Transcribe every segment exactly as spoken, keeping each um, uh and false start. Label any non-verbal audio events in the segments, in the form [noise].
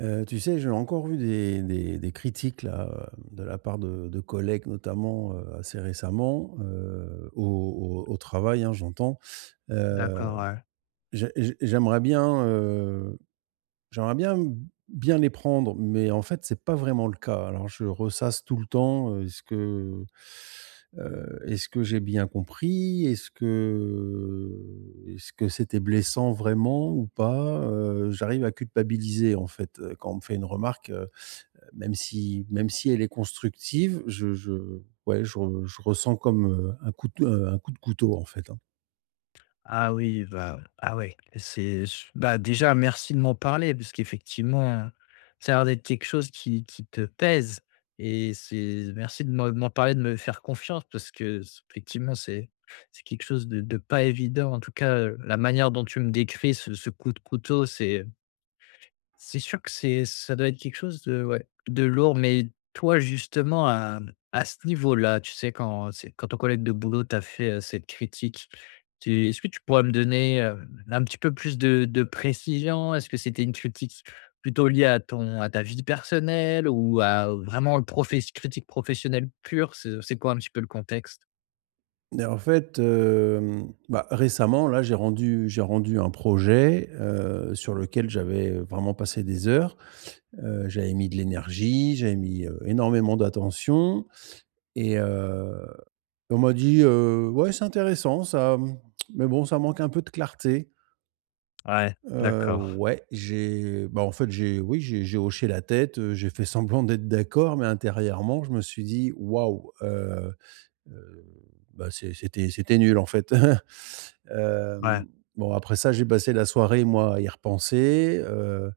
Heu, tu sais, j'ai encore vu des des des critiques là, heu, de la part de de collègues notamment, heu, assez récemment, heu, au au au travail, hein, j'entends. D'accord, Heu, ouais. j'ai j'ai j'aimerais bien, euh, J'aimerais bien bien les prendre, mais en fait, c'est pas vraiment le cas. Alors je ressasse tout le temps, heu, est-ce que, heu, est-ce que j'ai bien compris? Est-ce que est-ce que c'était blessant vraiment ou pas? Heu, j'arrive à culpabiliser en fait, heu, quand on me fait une remarque, heu, même si même si elle est constructive, je je ouais, je re je ressens comme, heu, un coup de un coup de couteau en fait, hein. Ah oui, bah, ah ouais, c'est bah, déjà merci de m'en parler parce qu'effectivement, ça a l'air d'être quelque chose qui qui te pèse et c'est merci de m'en de m'en parler, de me faire confiance parce que effectivement, c'est c'est quelque chose de de pas évident. En tout cas, la manière dont tu me décris ce ce coup de couteau, c'est C'est sûr que c'est ça doit être quelque chose de ouais, de lourd, mais toi justement à à ce niveau-là, tu sais, quand c'est quand ton collègue de boulot t'a fait, heu, cette critique, tu est-ce que tu pourrais me donner, heu, un petit peu plus de de précision? Est-ce que c'était une critique plutôt liée à ton à ta vie personnelle ou à vraiment le profess critique professionnelle pure? C'est c'est quoi un petit peu le contexte? Et en fait, hem, bah, récemment là, j'ai rendu j'ai rendu un projet, heu, sur lequel j'avais, vraiment passé des heures. Heu, j'avais mis de l'énergie, j'avais mis, heu, énormément d'attention et heu, on m'a dit: «Heu, ouais, c'est intéressant ça, mmh, mais bon, ça manque un peu de clarté». Ouais, Heu, d'accord. ouais, j'ai bah, en fait, j'ai oui, j'ai j'ai hoché la tête, heu, j'ai fait [laughs] semblant d'être d'accord, mais intérieurement, je me suis dit: «Waouh, euh, Heu, bah, c'est c'était c'était nul, en fait.» [laughs] Ouais, Hem, bon, après ça, j'ai passé la soirée, moi, à y repenser. heu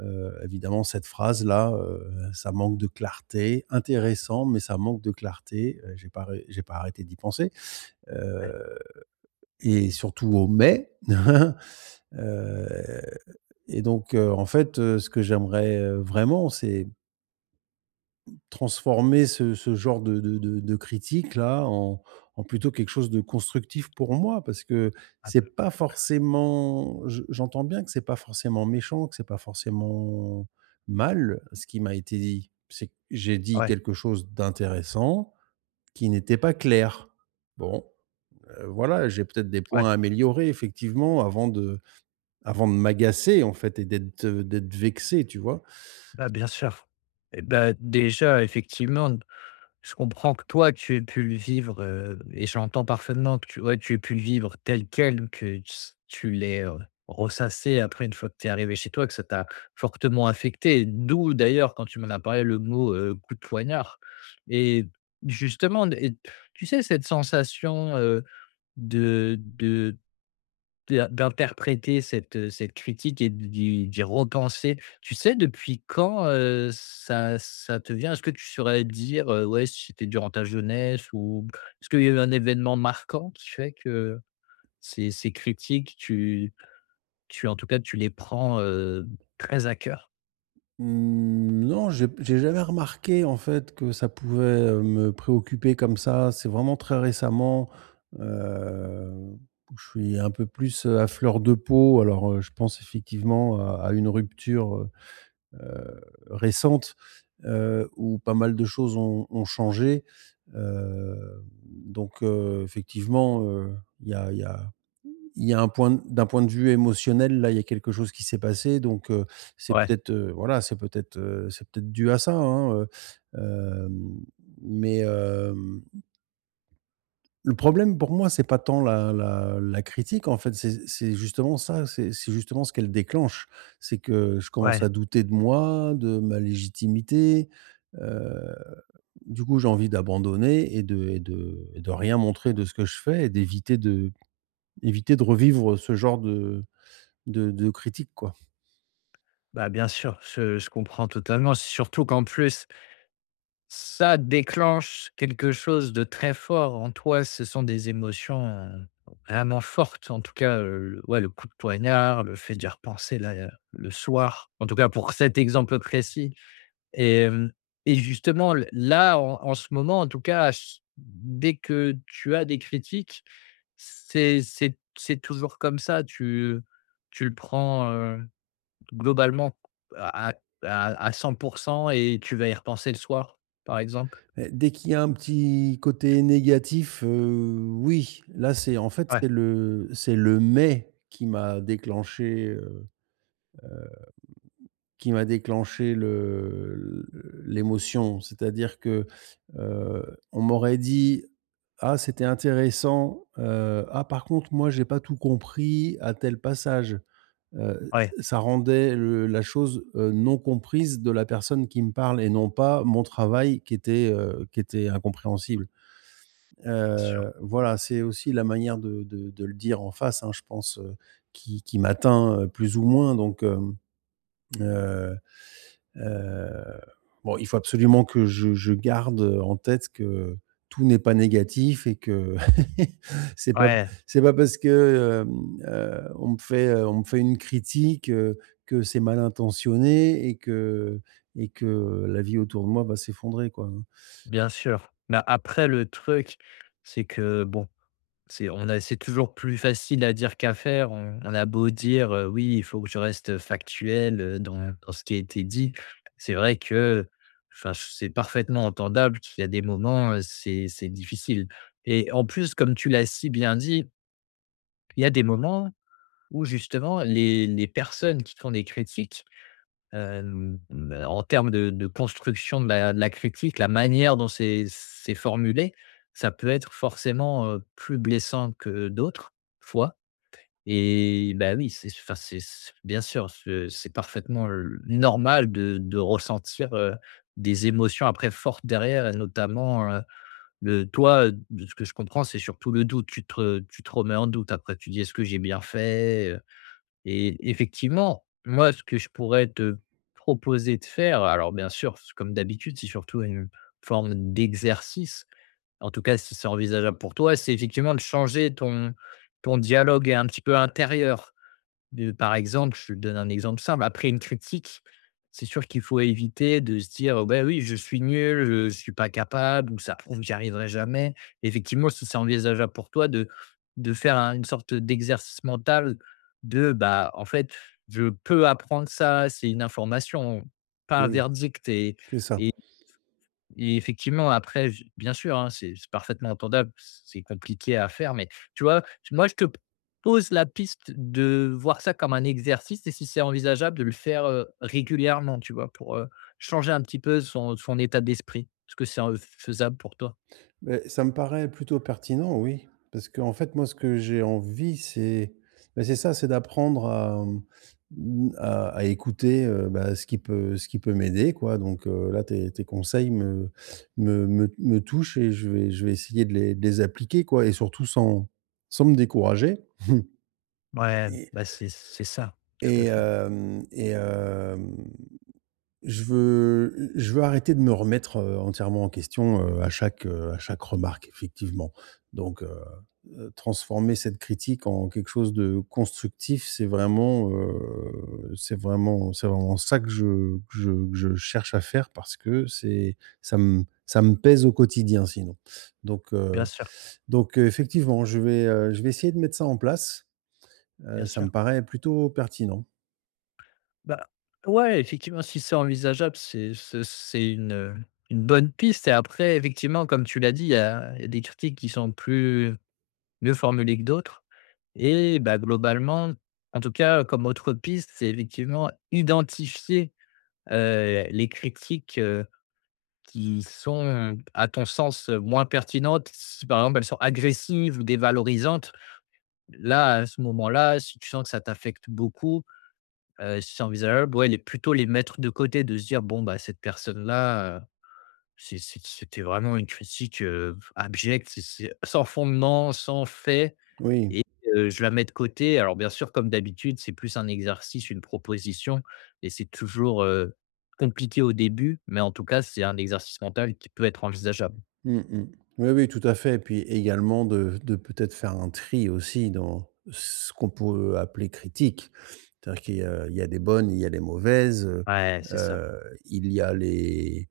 heu, Évidemment, cette phrase-là, heu, ça manque de clarté, intéressant, mais ça manque de clarté, heu, j'ai pas ré j'ai pas arrêté d'y penser, ouais, heu et surtout au mai. [laughs] heu et donc heu, en fait, heu, ce que j'aimerais, heu, vraiment, c'est transformer ce ce genre de de de de critique-là en en plutôt quelque chose de constructif pour moi, parce que ah, c'est pas forcément, je j'entends bien que c'est pas forcément méchant, que c'est pas forcément mal ce qui m'a été dit. C'est que j'ai dit ouais, quelque chose d'intéressant qui n'était pas clair. Bon, heu, voilà, j'ai peut-être des ouais, points à améliorer effectivement avant de avant de m'agacer en fait et d'être, d'être vexé, tu vois? bah, bien sûr et bah, déjà effectivement, je comprends que toi, tu aies pu le vivre, heu et j'entends parfaitement que tu ouais, tu aies pu le vivre tel quel, que ts tu l'aies, heu, ressassé après une fois que tu es arrivé chez toi, que ça t'a fortement affecté. D'où d'ailleurs, quand tu m'en as parlé, le mot, heu, coup de poignard et justement et tu sais cette sensation, heu, de de d'in d'interpréter cette, euh, cette critique et d'y d'y repenser. Tu sais depuis quand, heu, ça ça te vient? Est-ce que tu saurais dire, heu, ouais, si c'était durant ta jeunesse ou est-ce qu'il y a eu un événement marquant qui fait que ces ces critiques, tu tu en tout cas, tu les prends, heu, très à cœur? Mmh, non, j'ai j'ai jamais remarqué en fait que ça pouvait, heu, me préoccuper comme ça. C'est vraiment très récemment, heu, où je suis un peu plus, heu, à fleur de peau. Alors, heu, je pense effectivement à à une rupture, heu récente, heu, où pas mal de choses ont ont changé. Heu, donc, heu, effectivement, heu, il y a il y a il y a un point d'un point de vue émotionnel, là, il y a quelque chose qui s'est passé, donc heu, c'est Ouais, peut-être, heu, voilà, c'est peut-être, heu, c'est peut-être dû à ça, hein, heu, hem, mais hem, le problème pour moi, c'est pas tant la la la critique, en fait, c'est c'est justement ça, c'est c'est justement ce qu'elle déclenche. C'est que je commence ouais. à douter de moi, de ma légitimité, heu, du coup, j'ai envie d'abandonner et de et de et de rien montrer de ce que je fais et d'éviter de éviter de revivre ce genre de de de critiques, quoi. Bah, bien sûr, je je comprends totalement. C'est surtout qu'en plus, ça déclenche quelque chose de très fort en toi. Ce sont des émotions, heu, vraiment fortes. En tout cas, heu, ouais, le coup de poignard, le fait d'y repenser là, heu, le soir, en tout cas pour cet exemple précis et hem et justement l là, en en ce moment, en tout cas, ch dès que tu as des critiques, c'est c'est c'est toujours comme ça? Tu, tu le prends, heu globalement, à à à cent pour cent et tu vas y repenser le soir, par exemple? Heu, dès qu'il y a un petit côté négatif, heu, oui, là, c'est en fait, Ouais, c'est le c'est le mais qui m'a déclenché, heu qui m'a déclenché le le l'émotion. C'est-à-dire que, heu, on m'aurait dit: «Ah, c'était intéressant, heu, ah, par contre, moi, j'ai pas tout compris à tel passage». Heu, ouais, Ça rendait le la chose, heu, non comprise de la personne qui me parle et non pas mon travail qui était, heu, qui était incompréhensible. bien sûr. Heu, voilà, c'est aussi la manière de de de le dire en face, hein, je pense, heu, qui qui m'atteint, heu, plus ou moins. donc hem, heu Heu, bon, il faut absolument que je je garde, en tête que tout n'est pas négatif et que [laughs] c'est pas Ouais, c'est pas parce que, hem, heu, on me fait, heu, on me fait une critique, heu, que c'est mal intentionné et que et que la vie autour de moi va s'effondrer, quoi, hein. bien sûr. Mais après le truc, c'est que bon, c'est on a c'est toujours plus facile à dire qu'à faire. On on a beau dire, heu: «Oui, il faut que je reste factuel, heu, dans dans ce qui a été dit». C'est vrai que, enfin, c'est parfaitement entendable, il y a des moments, heu, c'est c'est difficile et en plus, comme tu l'as si bien dit, il y a des moments où justement les les personnes qui font des critiques, hem, en termes de de construction de la de la critique, la manière dont c'est c'est formulé, ça peut être forcément, heu, plus blessant que d'autres fois et bah, oui, c'est enfin, c'est c'est bien sûr, ce c'est parfaitement l normal de de ressentir, heu, des émotions après fortes derrière et notamment, heu, le toi, euh, de ce que je comprends, c'est surtout le doute. Tu te tu te remets en doute après. Tu dis: «Est-ce que j'ai bien fait?» Et effectivement, moi, ce que je pourrais te proposer de faire, alors bien sûr, c- comme d'habitude, c'est surtout une forme d'exercice. En tout cas, si c'est envisageable pour toi, c'est effectivement de changer ton, ton dialogue un petit peu intérieur. Heu, par exemple, je te donne un exemple simple. Après une critique, c'est sûr qu'il faut éviter de se dire: «Oh ben oui, je suis nul, je ne suis pas capable» ou «Ça prouve que j'y arriverai jamais». Effectivement, si c'est envisageable pour toi de de faire un une sorte d'exercice mental de, bah, en fait, je peux apprendre ça, c'est une information, pas un Oui, verdict et c'est ça. et effectivement, après, j bien sûr, hein, c'est c'est parfaitement entendable, c'est compliqué à faire, mais tu vois? Moi, je te pose la piste de voir ça comme un exercice et si c'est envisageable de le faire, heu, régulièrement, tu vois? Pour, heu, changer un petit peu son son état d'esprit. Est-ce que c'est, heu, faisable pour toi? Ben ça me paraît plutôt pertinent, oui. Parce qu'en fait, moi, ce que j'ai envie, c'est ben c'est ça, c'est d'apprendre à, mmh, à à écouter, heu, bah, ce qui peut ce qui peut m'aider, quoi. Donc heu, là, tes tes conseils me me me me touchent et je vais je vais essayer de les de les appliquer, quoi, et surtout sans sans me décourager. [laughs] Ouais, et bah, c'est c'est ça, tout à et fait. hem et hem Je veux je veux arrêter de me remettre, heu, entièrement en question, heu, à chaque, heu, à chaque remarque effectivement. Donc, heu heu, Transformer cette critique en quelque chose de constructif, c'est vraiment, heu, c'est vraiment c'est vraiment ça que je que je que je cherche à faire, parce que c'est ça me ça me pèse au quotidien sinon. Donc, heu Bien sûr, donc, heu, effectivement, je vais, heu, je vais essayer de mettre ça en place, bien heu, ça sûr. me paraît plutôt pertinent. Bah, ouais, effectivement, si c'est envisageable, c'est ce c'est une, une bonne piste et après, effectivement, comme tu l'as dit, il y a il y a des critiques qui sont plus mieux formulées que d'autres et bah, globalement, en tout cas, comme autre piste, c'est effectivement identifier, heu, les critiques, heu, qui sont à ton sens, heu, moins pertinentes. Si par exemple, elles sont agressives ou dévalorisantes, là, à ce moment-là, si tu sens que ça t'affecte beaucoup, heu, c'est envisageable, ouais, les plutôt les mettre de côté, de se dire: «Bon, bah, cette personne-là, heu, c'est c'est c'était vraiment une critique, heu, abjecte, c'est c'est sans fondement, sans fait». Oui. Et heu, je la mets de côté. Alors bien sûr, comme d'habitude, c'est plus un exercice, une proposition et c'est toujours, heu, compliqué au début, mais en tout cas, c'est un exercice mental qui peut être envisageable. Mmh mh. Oui, oui, tout à fait. Et puis également de de peut-être faire un tri aussi dans ce qu'on peut appeler critique. C'est-à-dire qu'il y a il y a des bonnes, il y a des mauvaises, heu, Ouais, c'est ça. il y a les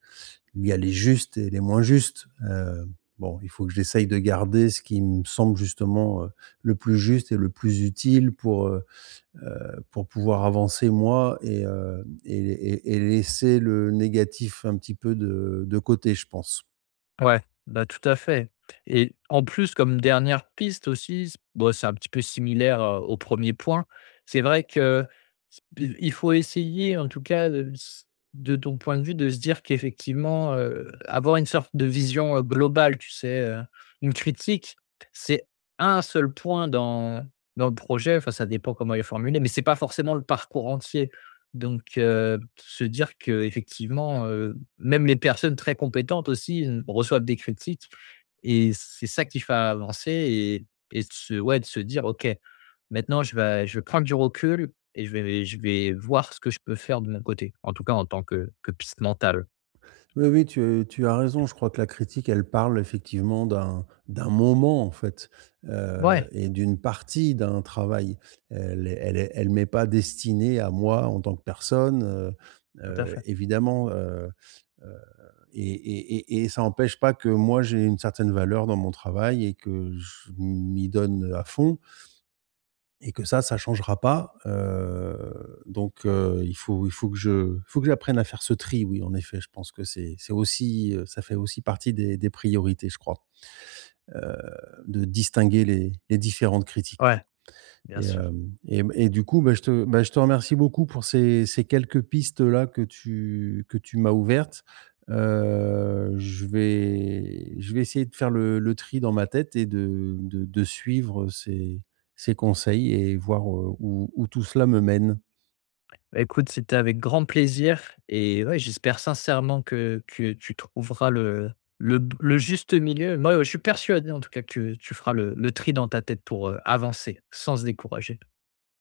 il y a les justes et les moins justes. Heu, bon, il faut que j'essaye de garder ce qui me semble justement, heu, le plus juste et le plus utile pour, heu, heu, pour pouvoir avancer moi et heu, et et et laisser le négatif un petit peu de de côté, je pense. Ouais, bah, tout à fait et en plus, comme dernière piste aussi, s bon, c'est un petit peu similaire, heu, au premier point. C'est vrai que s il faut essayer, en tout cas, de s de ton point de vue, de se dire qu'effectivement, heu, avoir une sorte de vision, heu, globale, tu sais, heu, une critique, c'est un seul point dans dans le projet, enfin, ça dépend comment il est formulé, mais c'est pas forcément le parcours entier donc heu, se dire que effectivement. Même les personnes très compétentes aussi, heu, reçoivent des critiques et c'est ça qui fait avancer et et de se ouais, de se dire: «OK, maintenant je vais je vais prendre du recul et je vais je vais voir ce que je peux faire de mon côté», en tout cas en tant que que piste mentale. Oui, oui, tu euh, tu as raison. Je crois que la critique, elle parle effectivement d'un d'un moment, en fait, heu Ouais, et d'une partie d'un travail. Elle est elle est elle m'est pas destinée à moi en tant que personne, heu tout à heu, fait. évidemment, heu heu et et et et ça n'empêche pas que moi, j'ai une certaine valeur dans mon travail et que je m'y donne à fond. Et que ça, ça changera pas, heu, donc heu, il faut il faut que je il faut que j'apprenne à faire ce tri, oui, en effet. Je pense que c'est c'est aussi, heu, ça fait aussi partie des des priorités, je crois, heu, de distinguer les les différentes critiques. Ouais, bien Et, sûr. hem et et du coup, bah, je te bah, je te remercie beaucoup pour ces ces quelques pistes-là que tu que tu m'as ouvertes. Heu, je vais je vais essayer de faire le le tri dans ma tête et de de de suivre ces ces conseils et voir, heu, où où tout cela me mène. Bah, écoute, c'était avec grand plaisir et ouais, j'espère sincèrement que que tu trouveras le le le juste milieu. Moi, je suis persuadé en tout cas que tu tu feras le le tri dans ta tête pour, heu, avancer sans se décourager.